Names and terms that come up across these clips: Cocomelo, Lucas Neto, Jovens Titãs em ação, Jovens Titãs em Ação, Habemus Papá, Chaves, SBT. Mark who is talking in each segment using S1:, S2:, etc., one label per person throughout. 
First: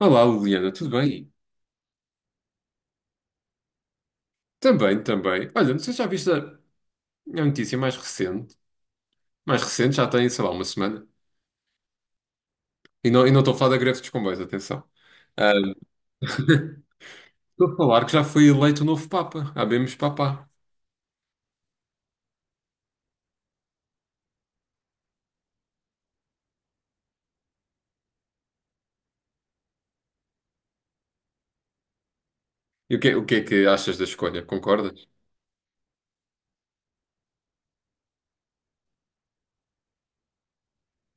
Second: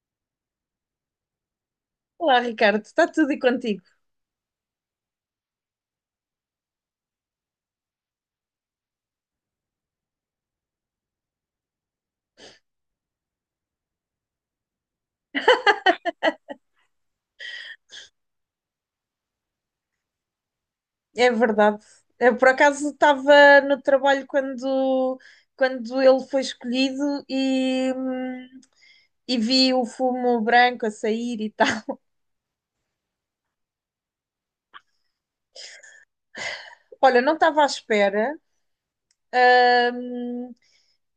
S1: Olá, Liliana, tudo bem?
S2: Olá, Ricardo, está tudo e contigo?
S1: Também, também. Olha, não sei se já viste a notícia mais recente. Mais recente, já tem, sei lá, uma semana. E não estou a falar da greve dos comboios, atenção. Ah, estou a falar que já foi eleito o novo Papa, Habemus Papá.
S2: É verdade. Eu, por acaso, estava no trabalho quando ele foi escolhido e vi o fumo branco a sair e tal.
S1: O que é que achas da escolha? Concordas?
S2: Olha, não estava à espera.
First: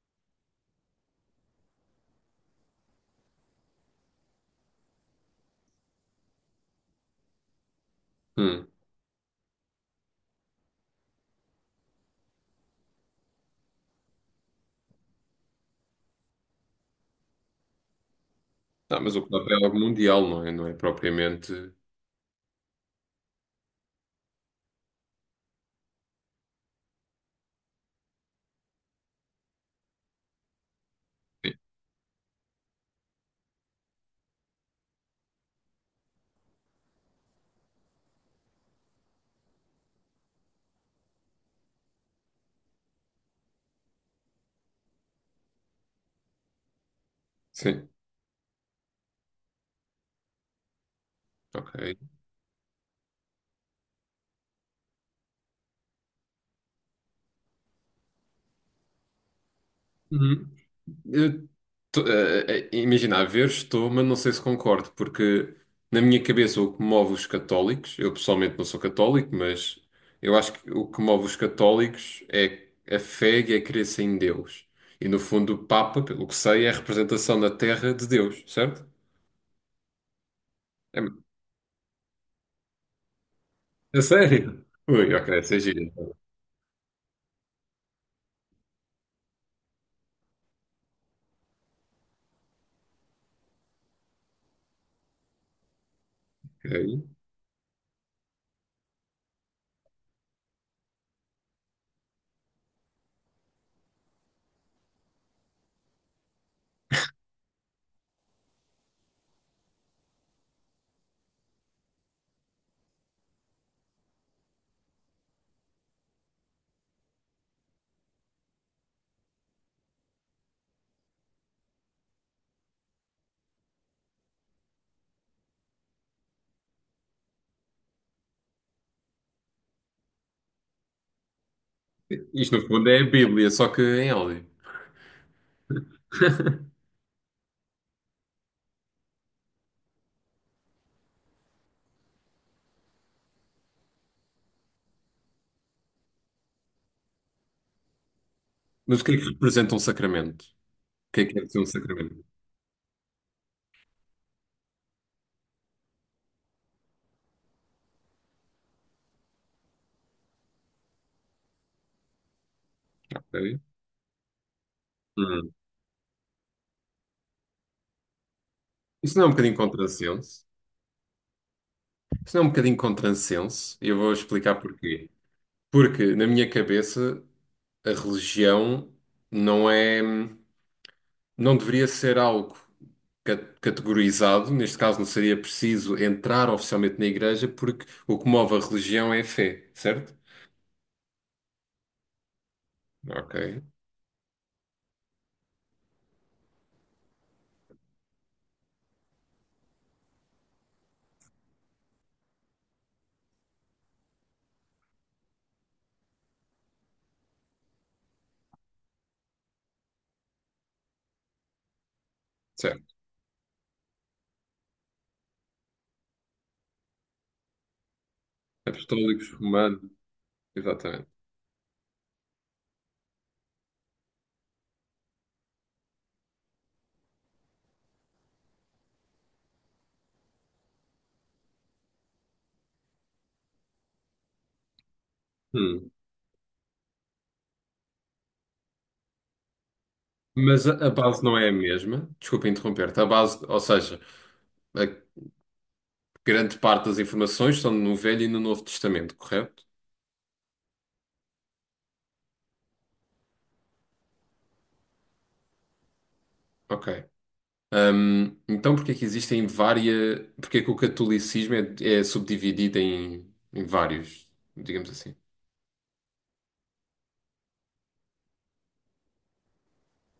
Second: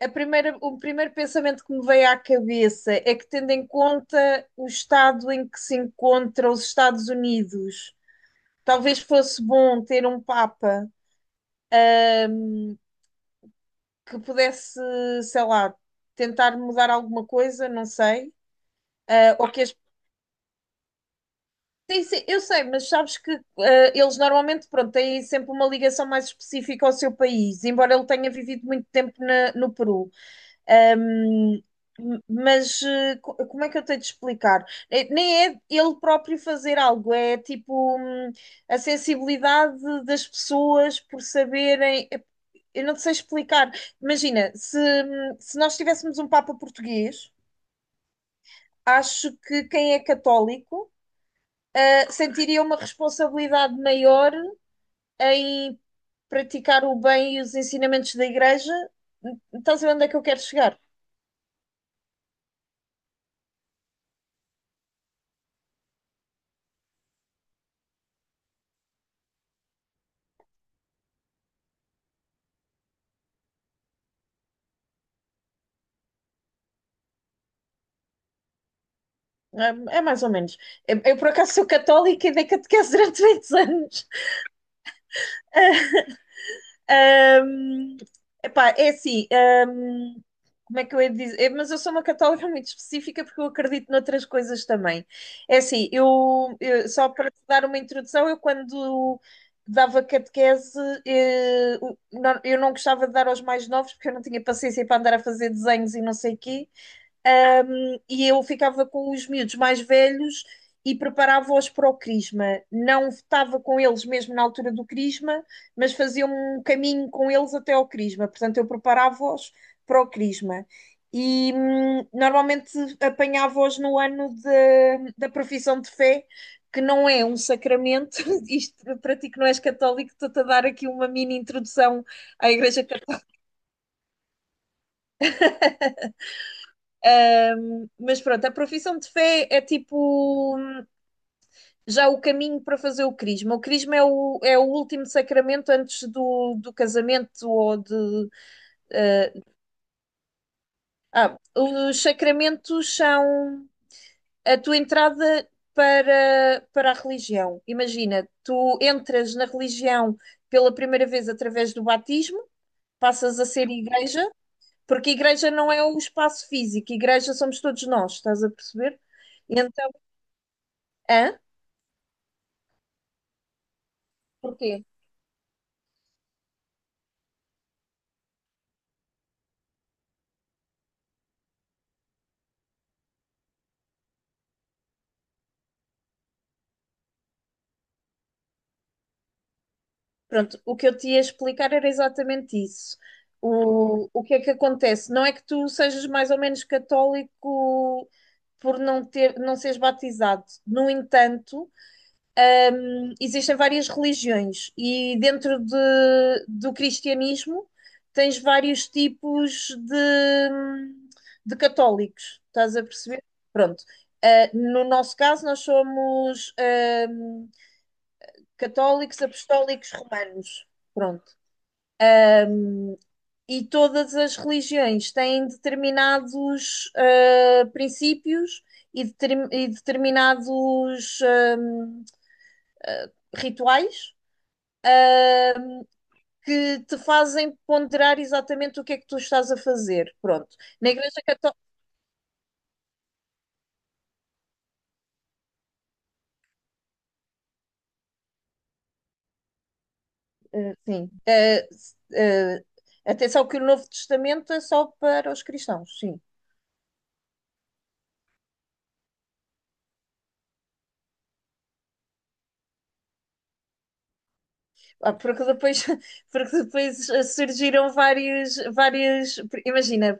S2: O primeiro pensamento que me veio à cabeça é que, tendo em conta o estado em que se encontra os Estados Unidos,
S1: Hum.
S2: talvez fosse bom ter um Papa que pudesse, sei lá, tentar mudar alguma coisa, não sei.
S1: Não, mas o
S2: Ah,
S1: Papa
S2: ou que
S1: é
S2: as
S1: algo mundial, não é? Não é propriamente.
S2: Sim, sim, eu sei, mas sabes que eles normalmente, pronto, têm sempre uma ligação mais específica ao seu país, embora ele tenha vivido muito tempo no Peru. Ahm, mas como é que eu tenho de explicar? Nem é ele próprio fazer algo, é tipo a sensibilidade das pessoas por saberem. Eu não te sei explicar. Imagina, se nós tivéssemos um Papa português,
S1: Sim,
S2: acho que quem é católico
S1: ok.
S2: sentiria uma responsabilidade maior em praticar o bem e os ensinamentos da igreja. Estás a ver onde é que eu quero
S1: Uhum.
S2: chegar?
S1: Eu tô- eh, eh, eh, Imagina, a ver, estou, mas não sei se concordo, porque na minha cabeça o que move os católicos, eu pessoalmente não sou católico, mas eu acho que o que move os católicos é a fé e a crença em Deus. E no fundo, o Papa, pelo que sei, é a representação na Terra de Deus, certo?
S2: É, é mais ou menos.
S1: É,
S2: Eu, por acaso, sou católica e dei catequese durante 20
S1: é
S2: anos.
S1: sério? Ui, ok, essa é gira.
S2: Uh, Epá, é assim, como é que eu ia dizer? É, mas eu sou uma católica muito específica porque eu acredito noutras coisas também. É assim,
S1: Ok.
S2: só para te dar uma introdução, eu quando dava catequese, eu não gostava de dar aos mais novos porque eu não tinha paciência para andar a fazer desenhos e não sei o quê e eu ficava com os miúdos mais velhos e preparava-os para o crisma. Não estava com eles mesmo na altura do crisma, mas fazia um caminho com eles até ao crisma. Portanto, eu preparava-os para o crisma. E normalmente apanhava-os no ano da profissão de fé, que não é um sacramento. Isto para ti que não és católico, estou-te a dar aqui uma mini introdução à
S1: Isto no
S2: Igreja
S1: fundo é a
S2: Católica.
S1: Bíblia, só que em áudio.
S2: Mas pronto, a profissão de fé é tipo já o caminho para fazer o crisma. O crisma é o último sacramento antes do casamento ou de.
S1: Mas o que é que
S2: eh,
S1: representa um sacramento? O que é ser um
S2: os
S1: sacramento?
S2: sacramentos são a tua entrada para a religião. Imagina, tu entras na religião pela primeira vez através do batismo, passas a
S1: Ok.
S2: ser igreja, porque igreja
S1: Hum.
S2: não é o espaço físico, igreja somos todos nós, estás a perceber?
S1: Isso não é um bocadinho
S2: Então,
S1: contrassenso?
S2: hã?
S1: Isso não é um bocadinho contrassenso, e eu vou explicar
S2: Porquê?
S1: porquê. Porque, na minha cabeça, a religião não é, não deveria ser algo categorizado, neste caso não seria preciso entrar oficialmente na igreja, porque o que move a religião é a fé, certo?
S2: Pronto, o que eu te ia explicar era exatamente isso.
S1: Ok,
S2: O que é que acontece? Não é que tu sejas mais ou menos católico por não ter, não seres batizado. No entanto, existem várias religiões e do cristianismo tens vários tipos de católicos. Estás a
S1: certo.
S2: perceber? Pronto. No nosso caso, nós somos, católicos
S1: Apostólicos, romanos,
S2: apostólicos romanos.
S1: exatamente.
S2: Pronto. E todas as religiões têm determinados princípios e, e determinados rituais
S1: Hum.
S2: que te fazem ponderar exatamente o que é que tu estás a fazer. Pronto.
S1: Mas a
S2: Na Igreja
S1: base não é a
S2: Católica,
S1: mesma, desculpa interromper-te, a base, ou seja, a grande parte das informações estão no Velho e no Novo Testamento, correto?
S2: sim. S- Atenção que o Novo Testamento é só para os cristãos, sim.
S1: Ok. Então, porque é que existem várias. Porque é que o catolicismo é, é subdividido em vários, digamos assim.
S2: Porque depois, surgiram vários, imagina,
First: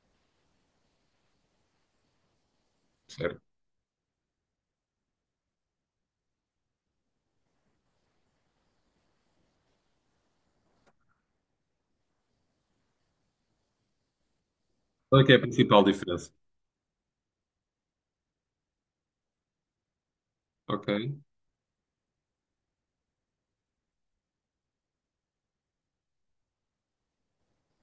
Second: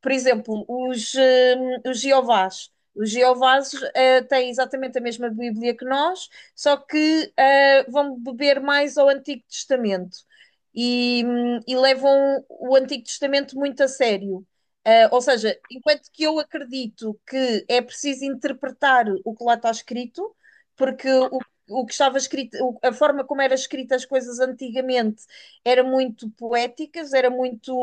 S2: por exemplo, os Jeovás. Os
S1: Certo.
S2: Jeovás têm exatamente a mesma Bíblia que nós, só que vão beber mais ao Antigo Testamento e levam o Antigo Testamento muito a sério. Ou
S1: Qual é que é a
S2: seja,
S1: principal
S2: enquanto que
S1: diferença?
S2: eu acredito que é preciso interpretar o que lá está escrito,
S1: Ok,
S2: porque o que estava escrito, a forma como eram escritas as coisas antigamente era muito poéticas, era muito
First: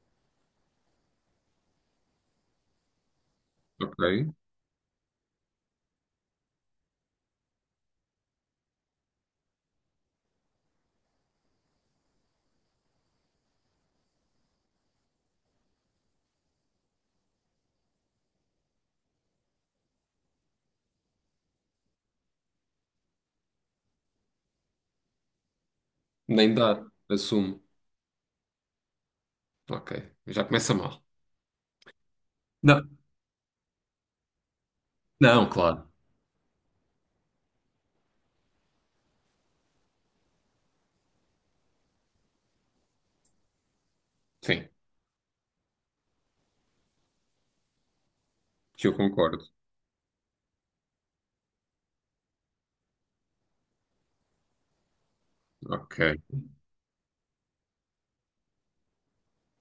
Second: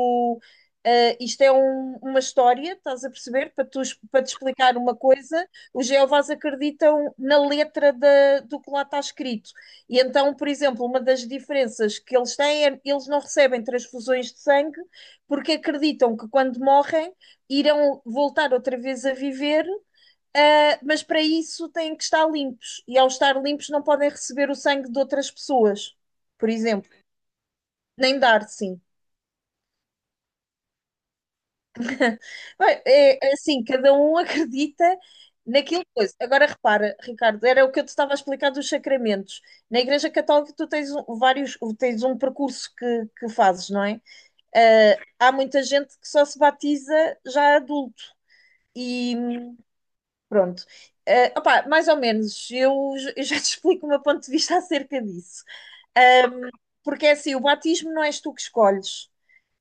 S2: Isto é uma história, estás a perceber? Para, para
S1: ok.
S2: te explicar uma coisa, os Jeovás acreditam na letra do que lá está escrito. E então, por exemplo, uma das diferenças que eles têm é eles não recebem transfusões de sangue porque acreditam que quando morrem irão voltar outra vez a viver, mas para isso têm que estar limpos. E ao estar limpos não podem receber o sangue de outras pessoas, por
S1: Nem dar,
S2: exemplo,
S1: assumo.
S2: nem dar, sim.
S1: Ok, já começa mal. Não,
S2: Bem, é assim, cada um acredita
S1: não,
S2: naquilo
S1: claro.
S2: que coisa. Agora repara, Ricardo, era o que eu te estava a explicar dos sacramentos. Na Igreja Católica tu tens vários, tens um percurso que fazes, não é?
S1: Sim,
S2: Há muita gente que só se batiza já adulto
S1: que eu
S2: e
S1: concordo.
S2: pronto. Opá, mais ou menos, eu já te explico o meu ponto de vista acerca disso.
S1: Ok.
S2: Ahm, Porque é assim, o batismo não és tu que escolhes.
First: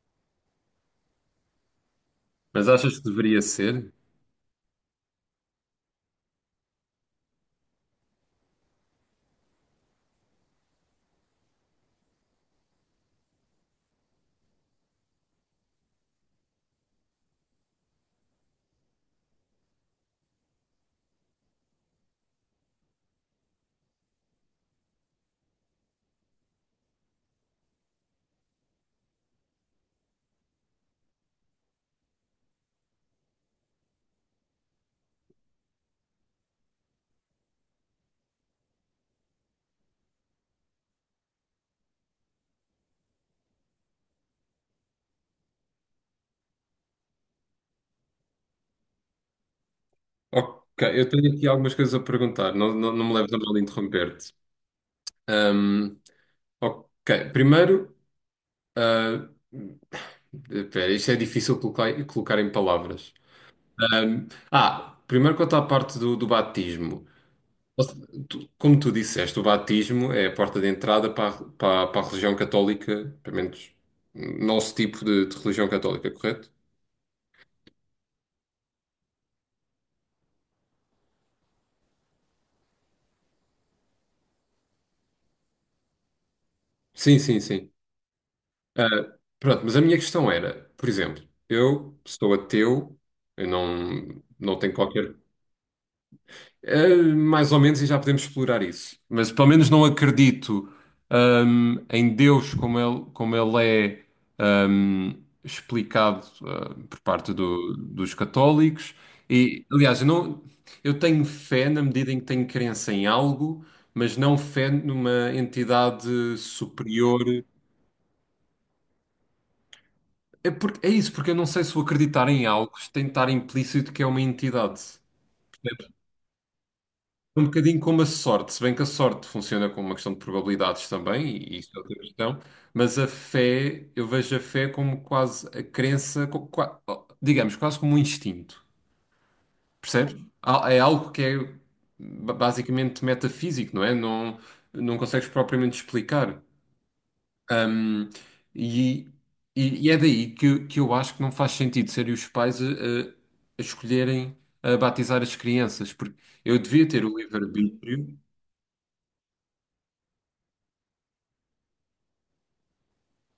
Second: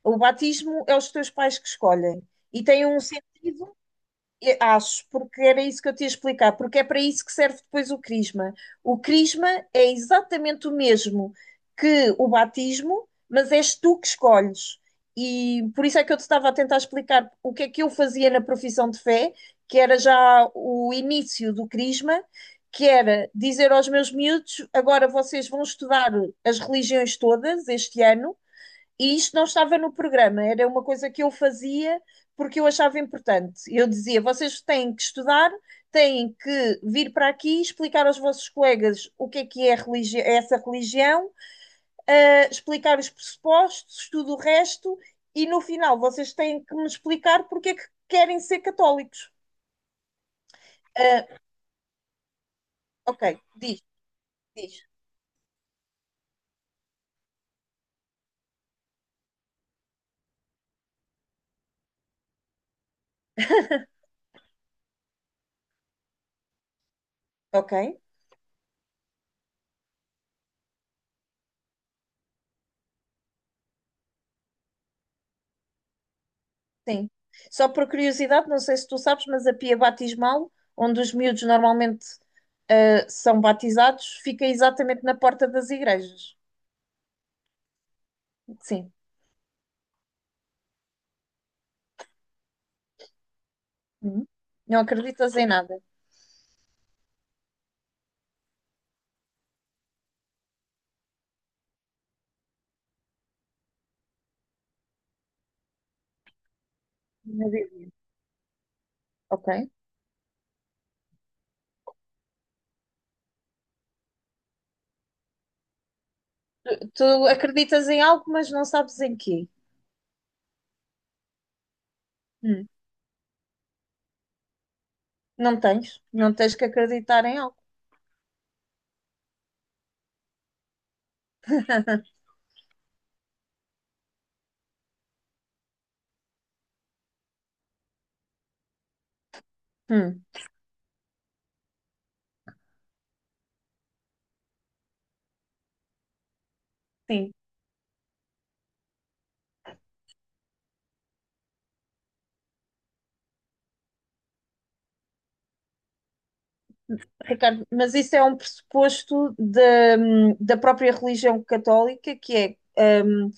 S2: O batismo é os teus pais que escolhem. E
S1: Mas
S2: tem
S1: achas
S2: um
S1: que deveria
S2: sentido
S1: ser?
S2: e- Acho, porque era isso que eu te ia explicar, porque é para isso que serve depois o crisma. O crisma é exatamente o mesmo que o batismo, mas és tu que escolhes. E por isso é que eu te estava a tentar explicar o que é que eu fazia na profissão de fé, que era já o início do crisma, que era dizer aos meus miúdos: agora vocês vão estudar as religiões todas este ano e isto não estava no programa, era uma coisa que eu fazia porque eu achava importante. Eu dizia: vocês têm que estudar, têm que vir para aqui explicar aos vossos colegas o que é religi é essa religião, explicar os pressupostos, tudo o resto, e no final vocês têm que me explicar porque é que querem ser católicos.
S1: Ok, eu
S2: Uh,
S1: tenho aqui algumas coisas a perguntar. Não, não, não me leves a
S2: ok,
S1: mal de
S2: diz,
S1: interromper-te.
S2: diz.
S1: Hum, ok, primeiro, ah, espera, isto é difícil colocar, colocar em palavras. Primeiro quanto à parte do batismo.
S2: Ok,
S1: Ou se- tu- Como tu disseste, o batismo é a porta de entrada para a religião católica, pelo menos nosso tipo de religião católica, correto?
S2: sim. Só por curiosidade, não sei se tu sabes, mas a pia batismal, onde os miúdos normalmente são batizados, fica exatamente na porta das igrejas.
S1: Sim, sim, sim. Ah,
S2: Sim.
S1: pronto, mas a minha questão era, por exemplo, eu sou ateu, eu não,
S2: Uhum.
S1: não tenho
S2: Não
S1: qualquer
S2: acreditas em nada.
S1: Mais ou menos, e já podemos explorar isso. Mas pelo menos não acredito, em Deus como ele é, explicado, por parte
S2: Na Bíblia.
S1: dos católicos.
S2: Ok.
S1: E, aliás, eu, não, eu tenho fé na medida em que tenho crença em algo, mas não fé numa entidade
S2: Tu
S1: superior.
S2: acreditas em algo, mas não sabes em quê.
S1: Porque eu não sei se o acreditar em
S2: Hum.
S1: algo tem de estar implícito que é uma entidade.
S2: Não tens. Não tens que acreditar em
S1: Um
S2: algo.
S1: bocadinho como a sorte, se bem que a sorte funciona como uma questão de probabilidades também, e isso é outra questão, mas a fé, eu vejo a fé como quase a crença, co- qua- digamos, quase como um instinto, percebes?
S2: Hum.
S1: É algo que é basicamente metafísico, não é? Não, não consegues propriamente explicar.
S2: Sim.
S1: Hum, e, e é daí que eu acho que não faz sentido serem os pais a escolherem a batizar as crianças, porque eu devia ter o
S2: Ricardo, mas isso
S1: livre-arbítrio.
S2: é um pressuposto da da própria religião católica, que é.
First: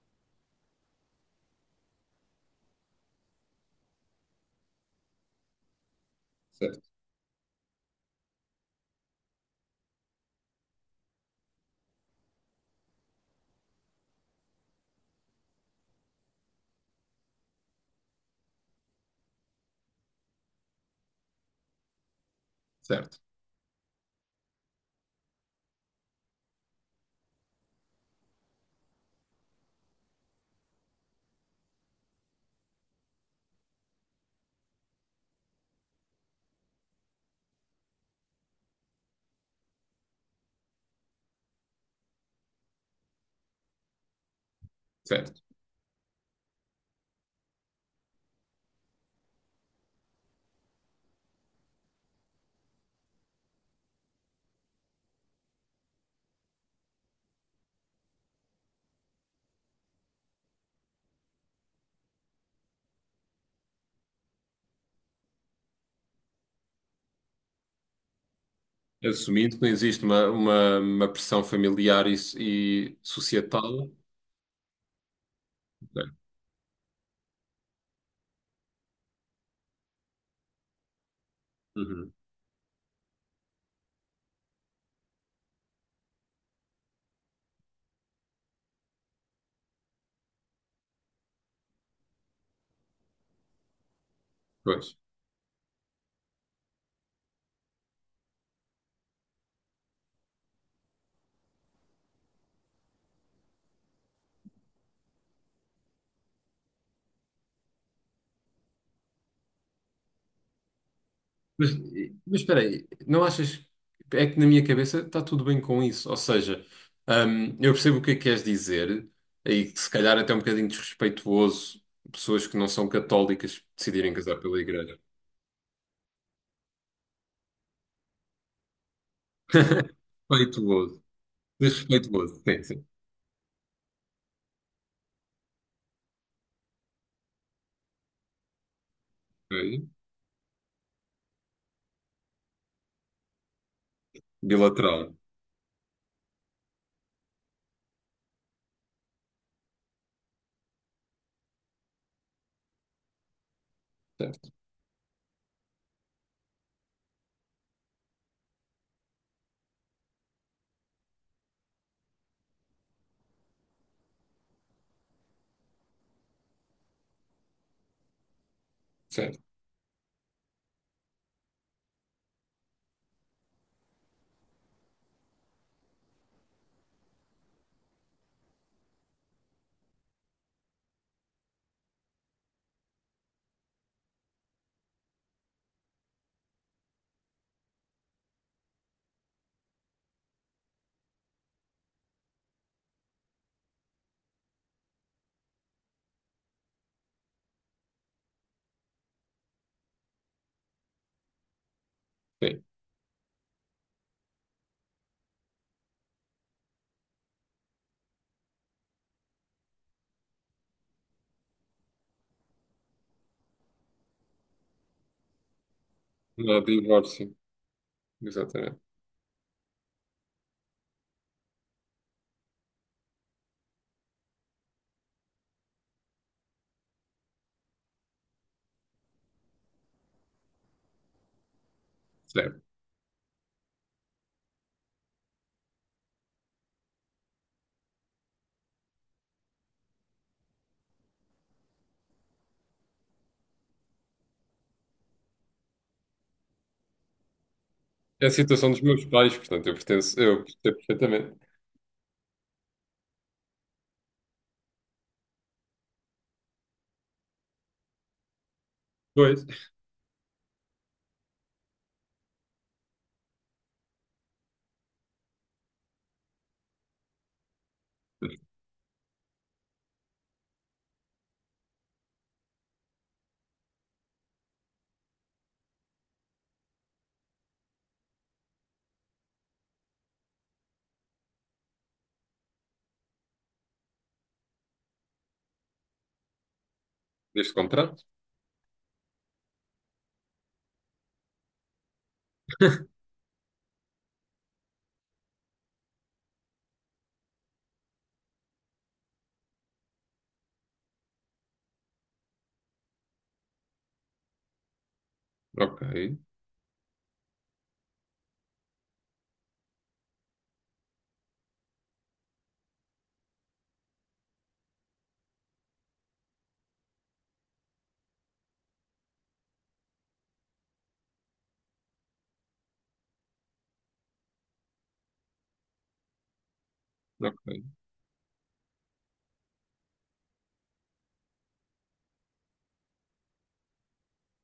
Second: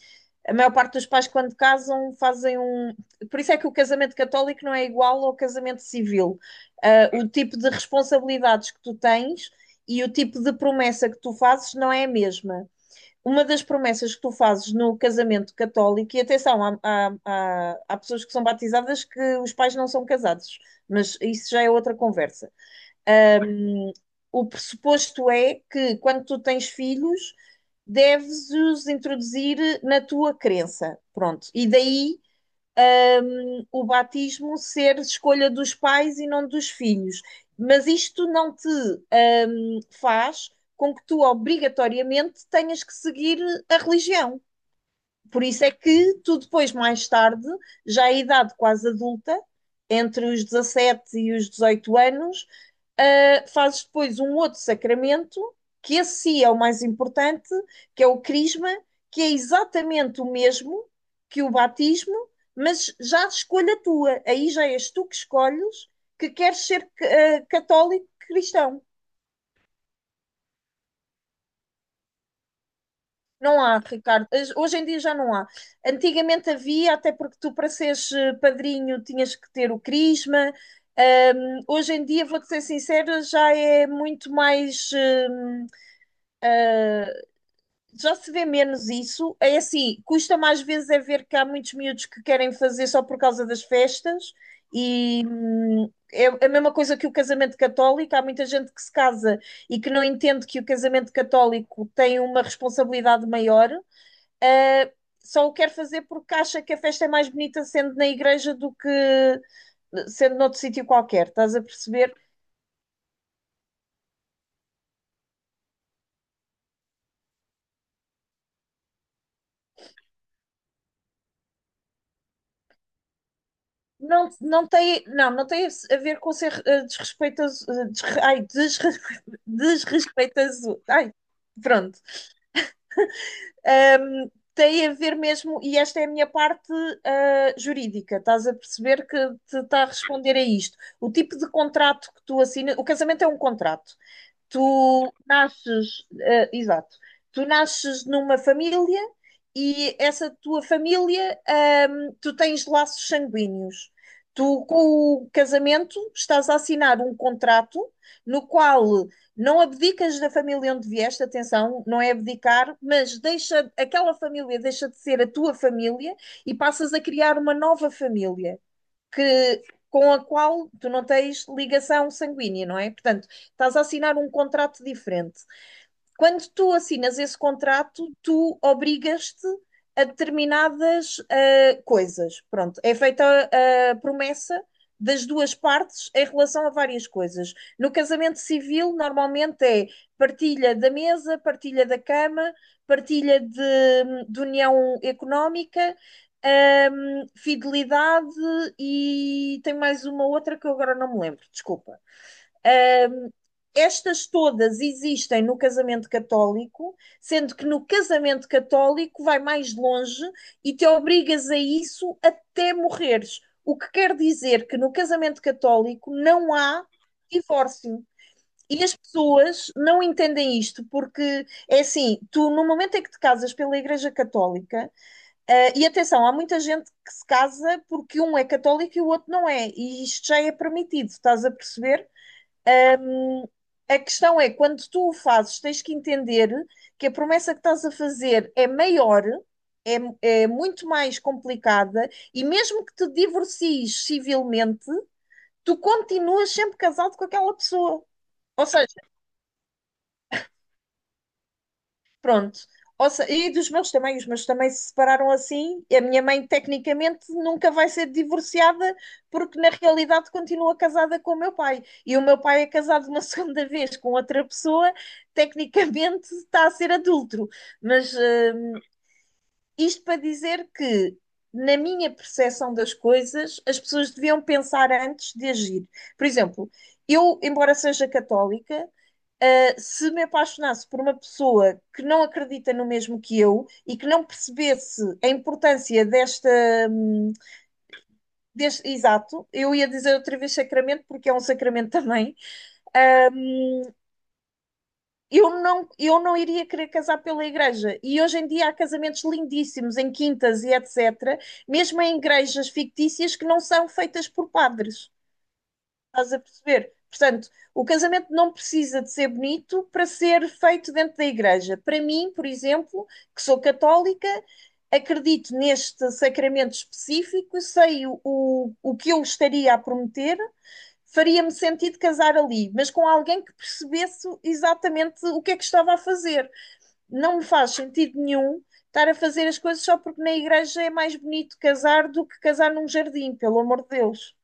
S2: A maior parte dos pais, quando casam, fazem um. Por isso é que o casamento católico não é igual ao casamento civil.
S1: Certo,
S2: O tipo de responsabilidades que tu tens e o tipo de promessa que tu fazes não é a mesma. Uma das promessas que tu fazes no casamento católico, e atenção, há pessoas que são batizadas que os pais não são casados, mas isso já é outra conversa.
S1: certo.
S2: O pressuposto é que quando tu tens filhos, deves os introduzir na tua crença. Pronto. E daí o batismo ser escolha dos pais e não dos filhos. Mas isto não te faz com que tu obrigatoriamente tenhas que seguir a religião.
S1: Certo.
S2: Por isso é que tu depois, mais tarde, já à idade quase adulta, entre os 17 e os 18 anos, fazes depois um outro sacramento, que esse sim é o mais importante, que é o crisma, que é exatamente o mesmo que o batismo, mas já a escolha tua. Aí já és tu que escolhes que queres ser católico cristão.
S1: Assumindo que não existe uma pressão familiar e
S2: Não há,
S1: societal.
S2: Ricardo. Hoje em dia já não há.
S1: Certo.
S2: Antigamente havia, até porque tu, para seres padrinho, tinhas que ter o crisma. Hoje em
S1: Uhum.
S2: dia, vou-te ser sincera, já é muito mais. Já se vê menos isso. É assim, custa mais vezes é ver que há muitos miúdos que querem fazer só por causa das festas
S1: Pois.
S2: e é a mesma coisa que o casamento católico. Há muita gente que se casa e que não entende que o casamento católico tem uma responsabilidade maior. ah, Só o quer fazer porque acha que a festa é mais bonita sendo na igreja do que sendo noutro sítio qualquer, estás a
S1: Mas,
S2: perceber?
S1: mas espera aí, não achas. É que na minha cabeça está tudo bem com isso. Ou seja, eu percebo o que é que queres dizer, e que se calhar até é um bocadinho desrespeituoso pessoas que não são católicas decidirem
S2: Não,
S1: casar pela igreja.
S2: não tem a ver com ser desrespeitoso, desrespeitoso,
S1: Respeituoso.
S2: pronto.
S1: Desrespeituoso. Sim, sim.
S2: Tem a ver mesmo, e esta é a minha parte jurídica, estás a perceber que te está a
S1: Ok.
S2: responder a isto. O tipo de contrato que tu assinas, o casamento é um contrato.
S1: Bilateral.
S2: Exato, tu nasces numa família e essa tua família, tu tens laços sanguíneos.
S1: Certo,
S2: Tu, com o casamento, estás a assinar um contrato no qual não abdicas da família onde vieste, atenção, não é abdicar, mas aquela família deixa de ser a tua família e passas a criar uma nova família
S1: certo.
S2: que, com a qual tu não tens ligação sanguínea, não é? Portanto, estás a assinar um contrato diferente quando tu assinas esse contrato, tu obrigas-te a determinadas coisas. Pronto, é feita a promessa das duas partes em relação a várias coisas. No casamento civil, normalmente é partilha da mesa, partilha da cama, partilha de união económica, fidelidade e tem mais uma outra que eu agora não me lembro, desculpa.
S1: Sim.
S2: Estas todas existem no casamento católico, sendo que no casamento católico vai mais longe e te obrigas a isso até morreres. O que quer dizer que no casamento católico
S1: Não
S2: não
S1: há
S2: há
S1: divórcio.
S2: divórcio.
S1: Exatamente.
S2: E as pessoas não entendem isto, porque é assim: tu, no momento em que te casas pela Igreja Católica, e atenção, há muita gente que se casa porque um é católico e o outro não é, e isto já é permitido, estás a perceber?
S1: Certo.
S2: Hum, a questão é, quando tu o fazes, tens que entender que a promessa que estás a fazer é maior, é muito mais complicada, e mesmo que te divorcies civilmente, tu continuas sempre casado com aquela pessoa.
S1: É a
S2: Ou
S1: situação dos
S2: seja,
S1: meus pais, portanto, eu percebo perfeitamente.
S2: pronto. Ou se- E dos meus também, os meus também se separaram assim. E a minha mãe, tecnicamente, nunca vai ser divorciada,
S1: Pois.
S2: porque na realidade continua casada com o meu pai. E o meu pai é casado uma segunda vez com outra pessoa, tecnicamente está a ser adúltero. Mas isto para dizer que, na minha percepção das coisas, as pessoas deviam pensar antes de agir. Por exemplo, eu, embora seja católica, se me apaixonasse por uma pessoa que não acredita no mesmo que eu e que não percebesse a importância desta, hum,
S1: Deste contrato?
S2: deste, exato, eu ia dizer outra vez sacramento porque é um sacramento também, eu não iria querer casar pela igreja. E hoje em dia há casamentos lindíssimos em quintas e etc., mesmo em igrejas fictícias que não são feitas por padres.
S1: Ok,
S2: Estás a perceber? Portanto, o casamento não precisa de ser bonito para ser feito dentro da igreja. Para mim, por exemplo, que sou católica, acredito neste sacramento específico, sei o que eu estaria a prometer, faria-me sentido casar ali, mas com alguém que percebesse exatamente o que é que estava a fazer. Não me
S1: ok.
S2: faz sentido nenhum estar a fazer as coisas só porque na igreja é mais bonito casar do que casar num jardim, pelo amor de Deus.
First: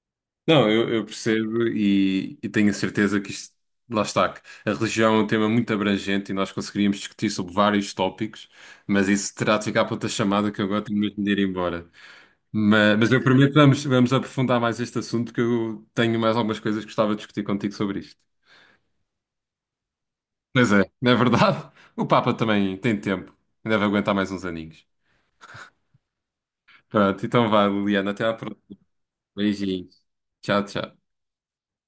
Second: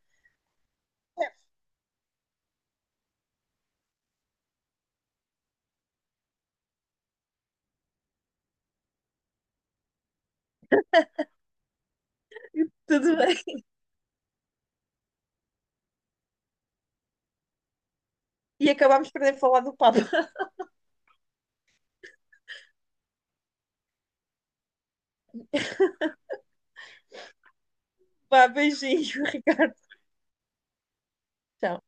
S1: Não, eu percebo e tenho a certeza que isto, lá está, que a religião é um tema muito abrangente e nós conseguiríamos discutir sobre vários tópicos, mas isso terá de ficar para outra chamada que eu agora tenho mesmo de ir embora. Mas
S2: Tudo
S1: eu
S2: bem.
S1: prometo que vamos aprofundar mais este assunto, que eu tenho mais algumas coisas que gostava de discutir contigo sobre isto.
S2: E acabámos por nem falar do Papa.
S1: Pois é, não é verdade? O Papa também tem tempo, ainda vai aguentar mais uns aninhos. Pronto, então vá, Liliana, até à
S2: Vá,
S1: próxima.
S2: beijinho, Ricardo.
S1: Beijinho. Tchau, tchau.
S2: Tchau.